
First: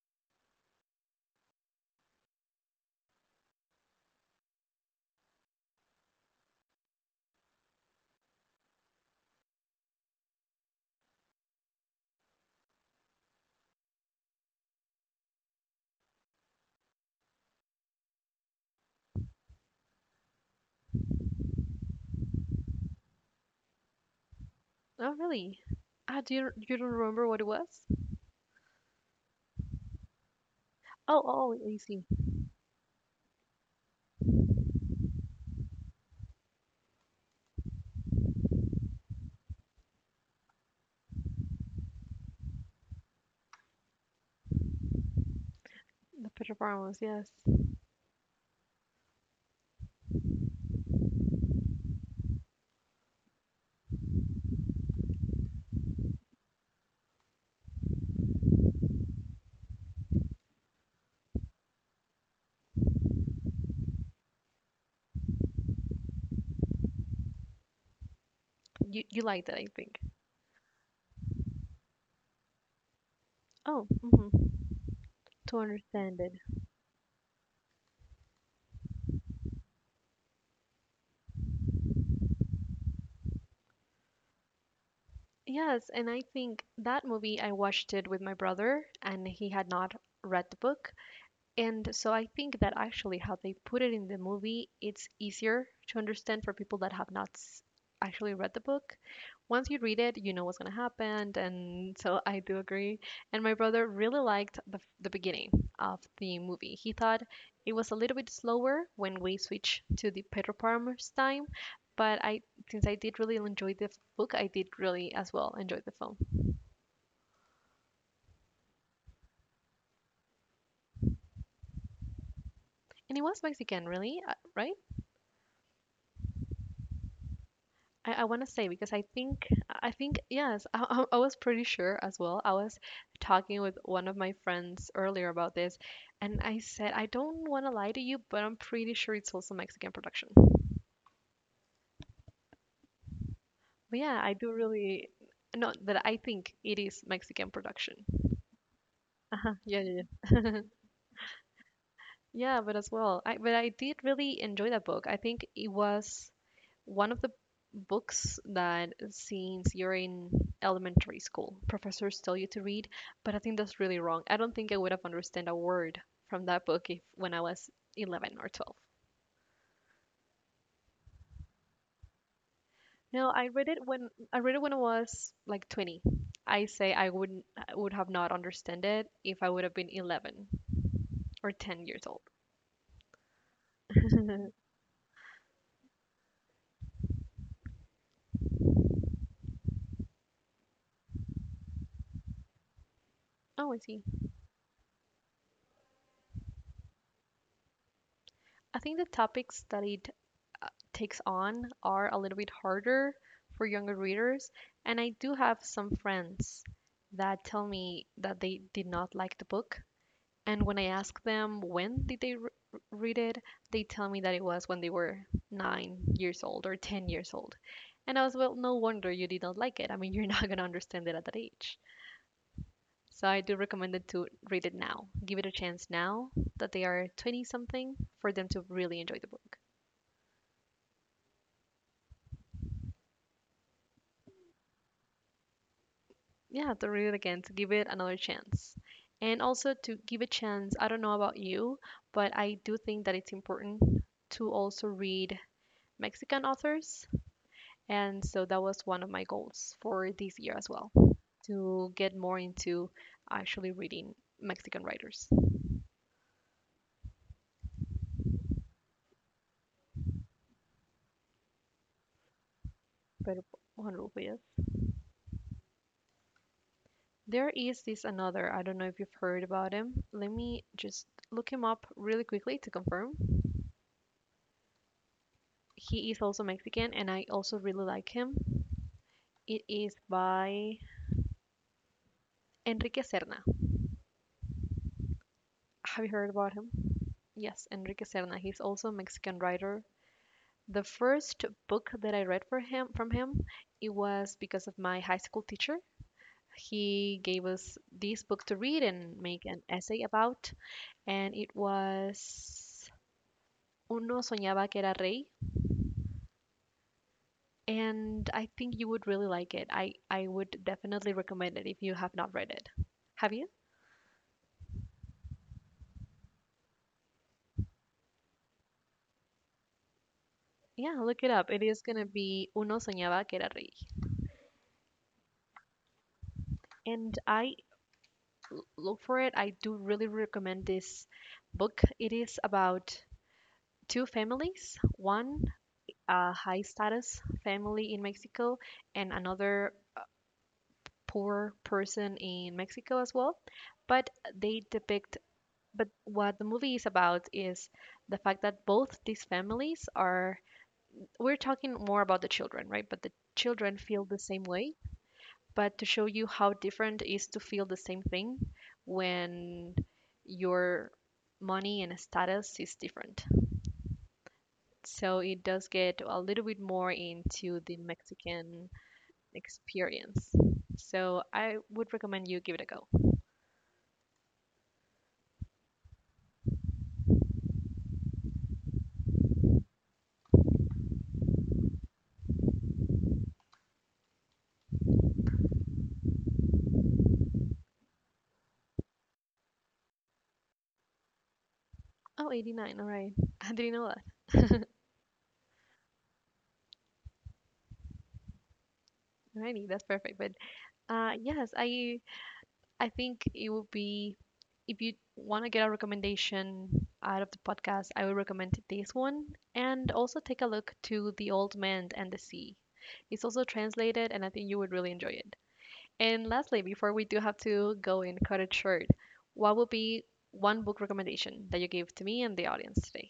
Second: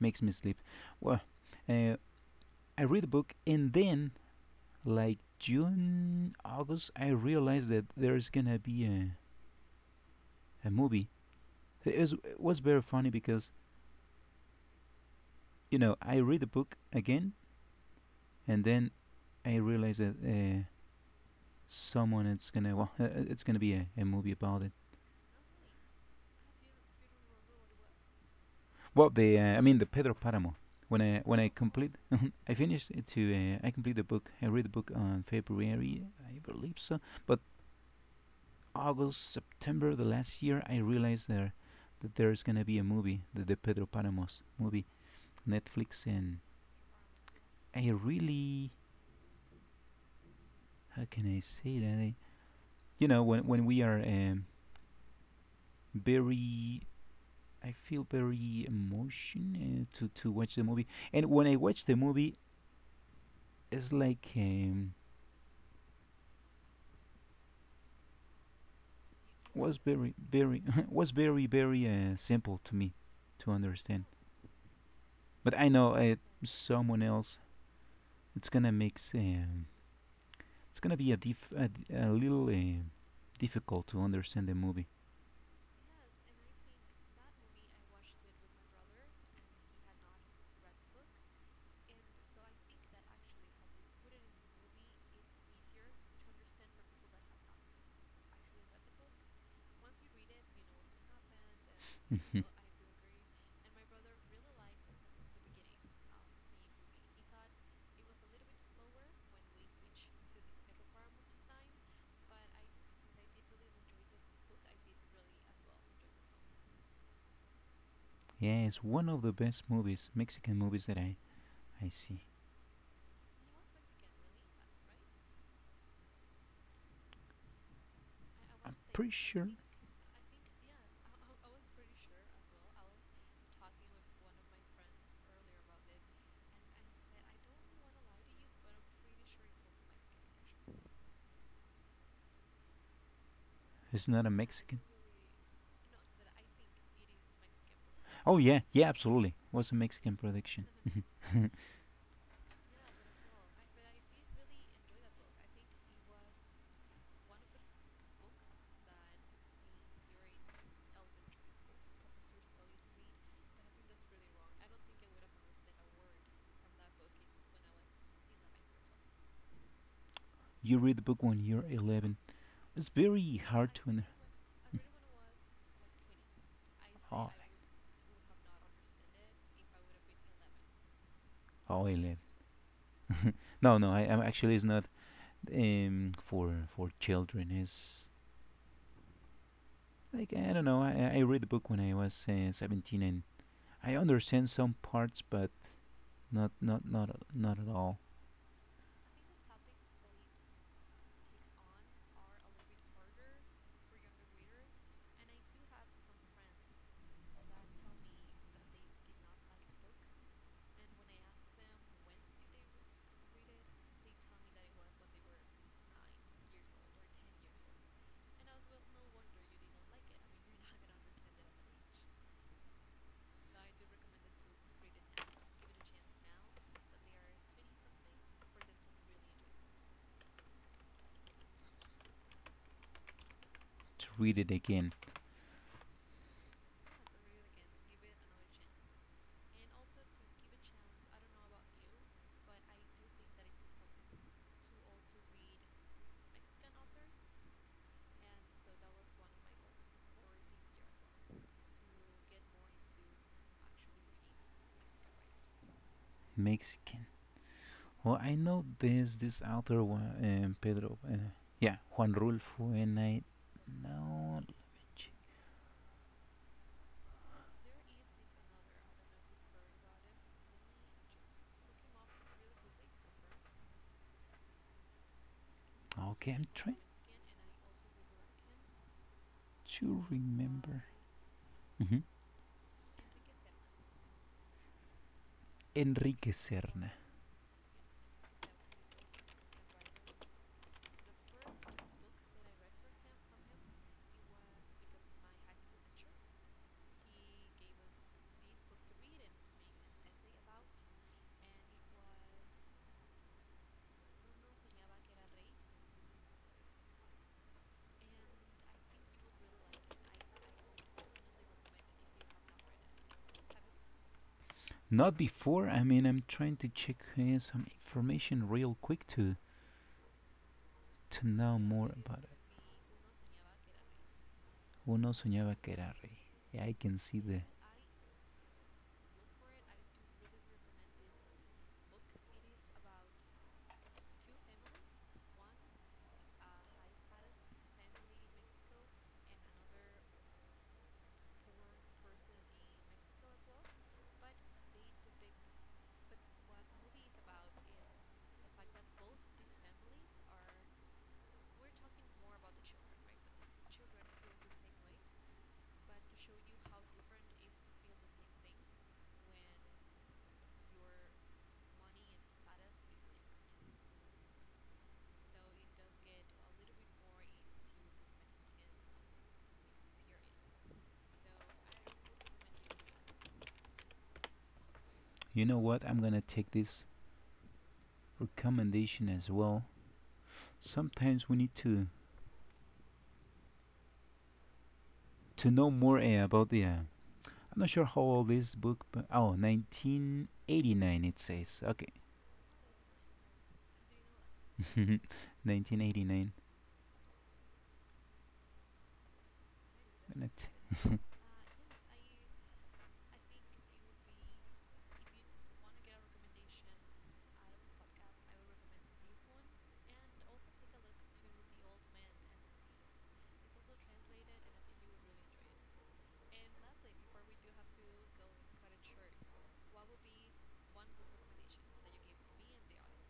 Speaker 2: makes me sleep. Well, uh, I read the book and then like June, August, I realized that there's gonna be a, a movie. It was, it was very funny because, you know, I read the book again and then I realized that uh, someone it's gonna well, uh, uh, it's gonna be a, a movie about it.
Speaker 1: Oh, really? Ah, do you you don't remember what it was?
Speaker 2: Well, the uh, I mean the Pedro Paramo. When I
Speaker 1: Oh,
Speaker 2: when I
Speaker 1: oh, I
Speaker 2: complete,
Speaker 1: see.
Speaker 2: I finished it to uh, I complete the book. I read the book on February, I believe so. But August, September the last year, I realized there that there's gonna be a movie, the, the Pedro Paramos movie. Netflix,
Speaker 1: The
Speaker 2: and
Speaker 1: Pedro Parmos, yes.
Speaker 2: I really, how can I say that? I, you know, when when we are um, very, I feel very emotional to to watch the movie, and when I watch the movie, it's like um,
Speaker 1: You you liked it, I
Speaker 2: was
Speaker 1: think.
Speaker 2: very, very was very, very uh, simple to me to
Speaker 1: Oh.
Speaker 2: understand.
Speaker 1: hmm to
Speaker 2: But I know uh,
Speaker 1: understand it.
Speaker 2: someone else, it's gonna make s- um, it's gonna be a, dif- a, d- a little uh, difficult to understand the movie.
Speaker 1: Yes, and I think that movie I watched it with my brother, and he had not read the book. And so I think that actually how they put it in the movie, it's easier to understand for people that have not s- actually read the book. Once you read it, you know what's going to happen, and so I do agree. And my brother really liked the f- the beginning of the movie. He thought it was a little bit slower when we switch to the Pedro Palmer's time, but I, since I did really enjoy the f- book, I did really as well enjoy the film.
Speaker 2: Yeah, it's one of the best movies, Mexican movies that I, I see.
Speaker 1: And it was Mexican, really, uh, right? I, I want to say
Speaker 2: I'm
Speaker 1: because I
Speaker 2: pretty
Speaker 1: think
Speaker 2: sure
Speaker 1: I think yes, I, I I was pretty sure as well. I was talking with one of my friends earlier about this, and I said I don't want to lie to you, but I'm pretty sure it's also Mexican production. But
Speaker 2: it's
Speaker 1: yeah,
Speaker 2: not a
Speaker 1: I do
Speaker 2: Mexican.
Speaker 1: really, no, that I think it is Mexican production.
Speaker 2: Oh yeah, yeah, absolutely.
Speaker 1: Uh-huh.
Speaker 2: Was a
Speaker 1: Yeah, yeah,
Speaker 2: Mexican
Speaker 1: yeah.
Speaker 2: production. Mhm.
Speaker 1: Yeah, but as well, I but I did really enjoy that book. I think it was one of the books that since you're in elementary school professors tell you to read, but I think that's really wrong. I don't think I would have understood a word from that book if when I was eleven or twelve.
Speaker 2: You read the book when you're eleven. It's
Speaker 1: No,
Speaker 2: very
Speaker 1: I read
Speaker 2: hard
Speaker 1: it,
Speaker 2: to under.
Speaker 1: when i read it when I was like twenty. I say I
Speaker 2: Oh,
Speaker 1: wouldn't, I would have not understood it if I would have been eleven or ten
Speaker 2: oh,
Speaker 1: years
Speaker 2: eleven.
Speaker 1: old.
Speaker 2: No, no, I, I'm actually it's not um for for children. It's like I don't know. I, I read the book when I was uh, seventeen, and
Speaker 1: Oh, I
Speaker 2: I
Speaker 1: see.
Speaker 2: understand some parts, but not not not not at all.
Speaker 1: I think the topic studied takes on are a little bit harder for younger readers. And I do have some friends that tell me that they did not like the book. And when I ask them when did they re- read it, they tell me that it was when they were nine years old or ten years old. And I was, well, no wonder you did not like it. I mean, you're not going to understand it at that age. So I do recommend it to read it now. Give it a chance now that they are twenty something for them to really enjoy the book.
Speaker 2: To read it again,
Speaker 1: Yeah, to read it again, to give it another chance and also to give a chance. I don't know about you, but I do think that it's important to also read Mexican authors, and so that was one of my goals for this year as well, to get more into actually reading Mexican writers.
Speaker 2: Mexican. Well, I know this this author Juan- um, Pedro. Uh, yeah, Juan Rulfo, and I
Speaker 1: But bueno, pues,
Speaker 2: now.
Speaker 1: there is this another, I don't know if you've heard about him, let me just look him up really quickly to confirm. He is
Speaker 2: Okay,
Speaker 1: also
Speaker 2: I'm trying
Speaker 1: Mexican and I also really like him. It is
Speaker 2: to
Speaker 1: by
Speaker 2: remember. Mhm.
Speaker 1: Enrique Serna. Have you heard
Speaker 2: Enrique
Speaker 1: about him?
Speaker 2: Serna.
Speaker 1: Yes, Enrique Serna. He's also a Mexican writer. The first book that I read for him, from him, it was because of my high school teacher. He gave us this book to read and make an essay about, and it was Uno soñaba que era rey, and I think you would really like it. I I would definitely recommend it if you have not read it. Have you?
Speaker 2: Not before. I mean, I'm trying to check uh, some information real quick to
Speaker 1: Yeah, look
Speaker 2: to
Speaker 1: it up.
Speaker 2: know
Speaker 1: It is
Speaker 2: more
Speaker 1: gonna
Speaker 2: about it.
Speaker 1: be Uno soñaba que era rey.
Speaker 2: Uno soñaba que era rey. Yeah, I can
Speaker 1: And
Speaker 2: see the.
Speaker 1: I l- look for it. I do really recommend this book. It is about two families, one a high status family in Mexico and another poor person in Mexico as well. But they depict, but what the movie is about is the fact that both these families are, we're talking more about the children, right? But the children feel the same way, but to show you how different it is to feel the same thing when your money and status is different. So it does get a little bit more into the Mexican experience. So I would recommend you give it a go.
Speaker 2: You know what? I'm gonna take this recommendation as well. Sometimes we need to to know more uh, about the. Uh, I'm not sure how old this book, but oh, nineteen eighty-nine it says. Okay,
Speaker 1: Oh, eighty, all right. I didn't know that.
Speaker 2: nineteen eighty-nine.
Speaker 1: Alrighty, that's perfect. But uh, yes, I I think it would be, if you want to get a recommendation out of the podcast, I would recommend this one. And also take a look to The Old Man and the Sea. It's also translated, and I think you would really enjoy it. And lastly, before we do have to go and cut it short, what would be one book recommendation that you gave to me and the audience today?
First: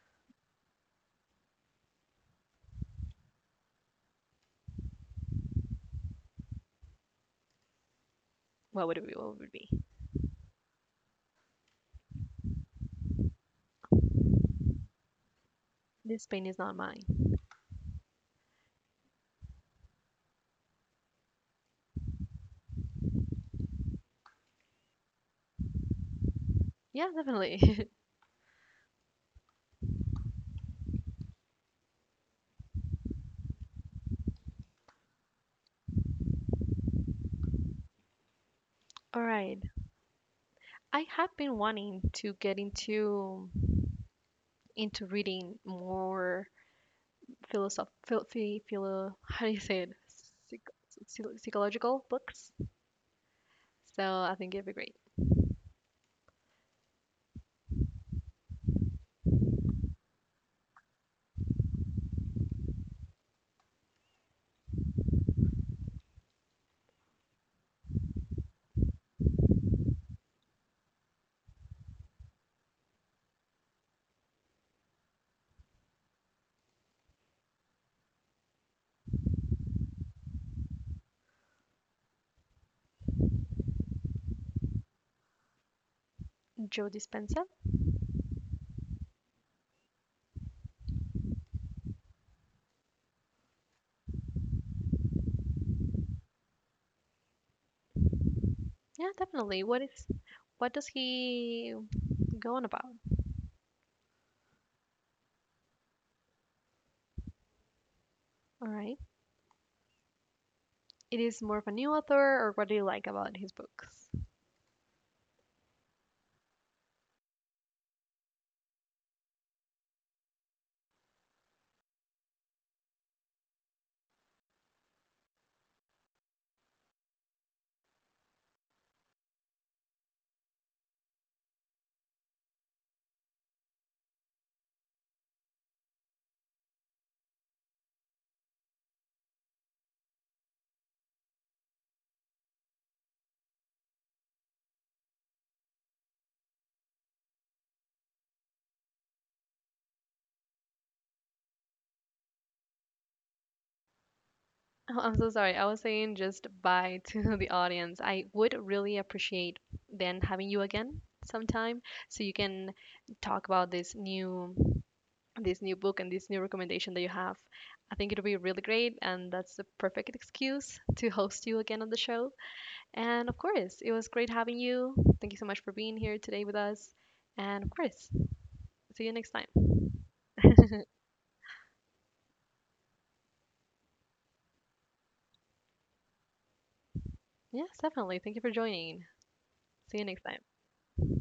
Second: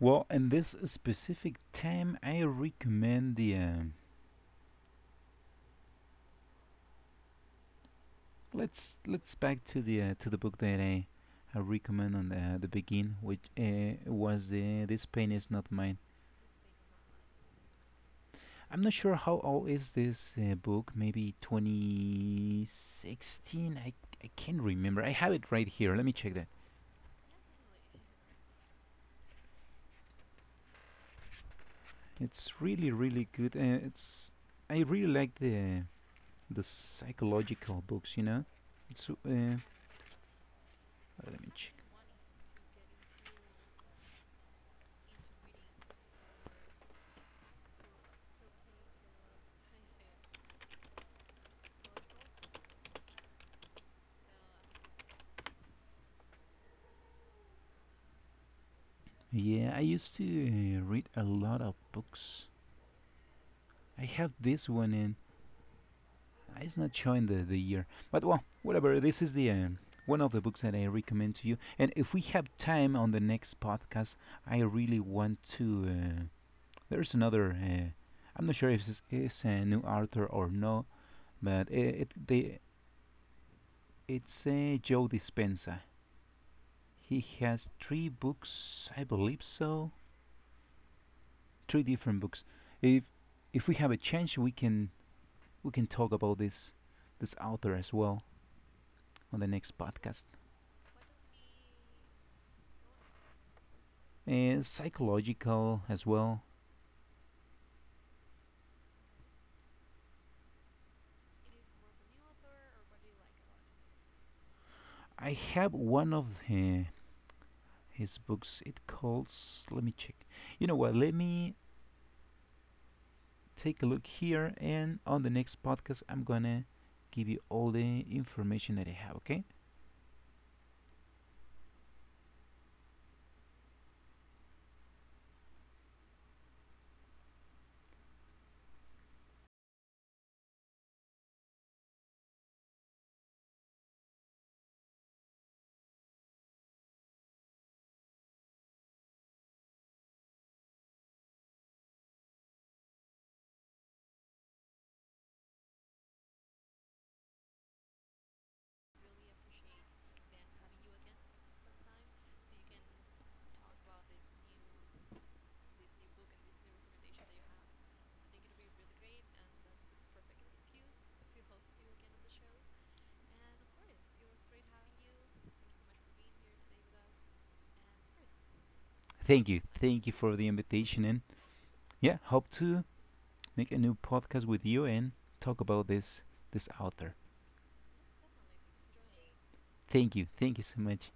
Speaker 2: Well, in this specific time, I recommend the. Uh,
Speaker 1: What would
Speaker 2: let's
Speaker 1: it be? What
Speaker 2: let's
Speaker 1: would it
Speaker 2: back
Speaker 1: be?
Speaker 2: to the uh, to the book that I, I recommend on the uh, the begin, which uh, was uh, this pain is not mine.
Speaker 1: This pain is not mine.
Speaker 2: I'm not sure how old is this uh, book. Maybe twenty sixteen. I I can't remember. I have it right here. Let me check that.
Speaker 1: Yeah, definitely.
Speaker 2: It's really, really good. Uh, it's I really like the the psychological books. You know, it's uh,
Speaker 1: All right.
Speaker 2: let
Speaker 1: I have
Speaker 2: me
Speaker 1: been
Speaker 2: check.
Speaker 1: wanting to get into into reading more philosoph filthy philo how do you say it? Psych- Psychological books. So I think it'd be great.
Speaker 2: Yeah, I used to uh, read a lot of books. I have this one, and it's not showing the, the year, but well, whatever. This is the um, one of the books that I recommend to you. And if we have time on the next podcast, I really want to. Uh, there's another. Uh, I'm not sure if this is a new author or no, but it, it they it's uh, Joe Dispenza.
Speaker 1: Joe
Speaker 2: He
Speaker 1: Dispenza.
Speaker 2: has three books, I believe so. Three different books. If if we have a chance, we can we can talk about this this author as well
Speaker 1: Yeah,
Speaker 2: on the
Speaker 1: definitely.
Speaker 2: next
Speaker 1: What is,
Speaker 2: podcast.
Speaker 1: what does he go on about?
Speaker 2: Uh, psychological as well.
Speaker 1: All right. It is more of a new author, or what do you like about his books?
Speaker 2: I have one of uh, his books. It calls. Let me check. You know what? Let me take a look here, and on the next podcast, I'm gonna give you all the information that I have. Okay.
Speaker 1: Oh, I'm so sorry. I was saying just bye to the audience. I would really appreciate then having you again sometime so you can talk about this new, this new book and this new recommendation that you have. I think it'll be really great, and that's the perfect excuse to host you again on the show. And of course, it was great having you. Thank you so much for being here today with us. And of course, see you next time.
Speaker 2: Thank you. Thank you for the invitation, and yeah, hope to make a new podcast with you and talk about this this author.
Speaker 1: Yes, definitely. Thank you for joining. See you
Speaker 2: Thank
Speaker 1: next
Speaker 2: you.
Speaker 1: time.
Speaker 2: Thank you so much.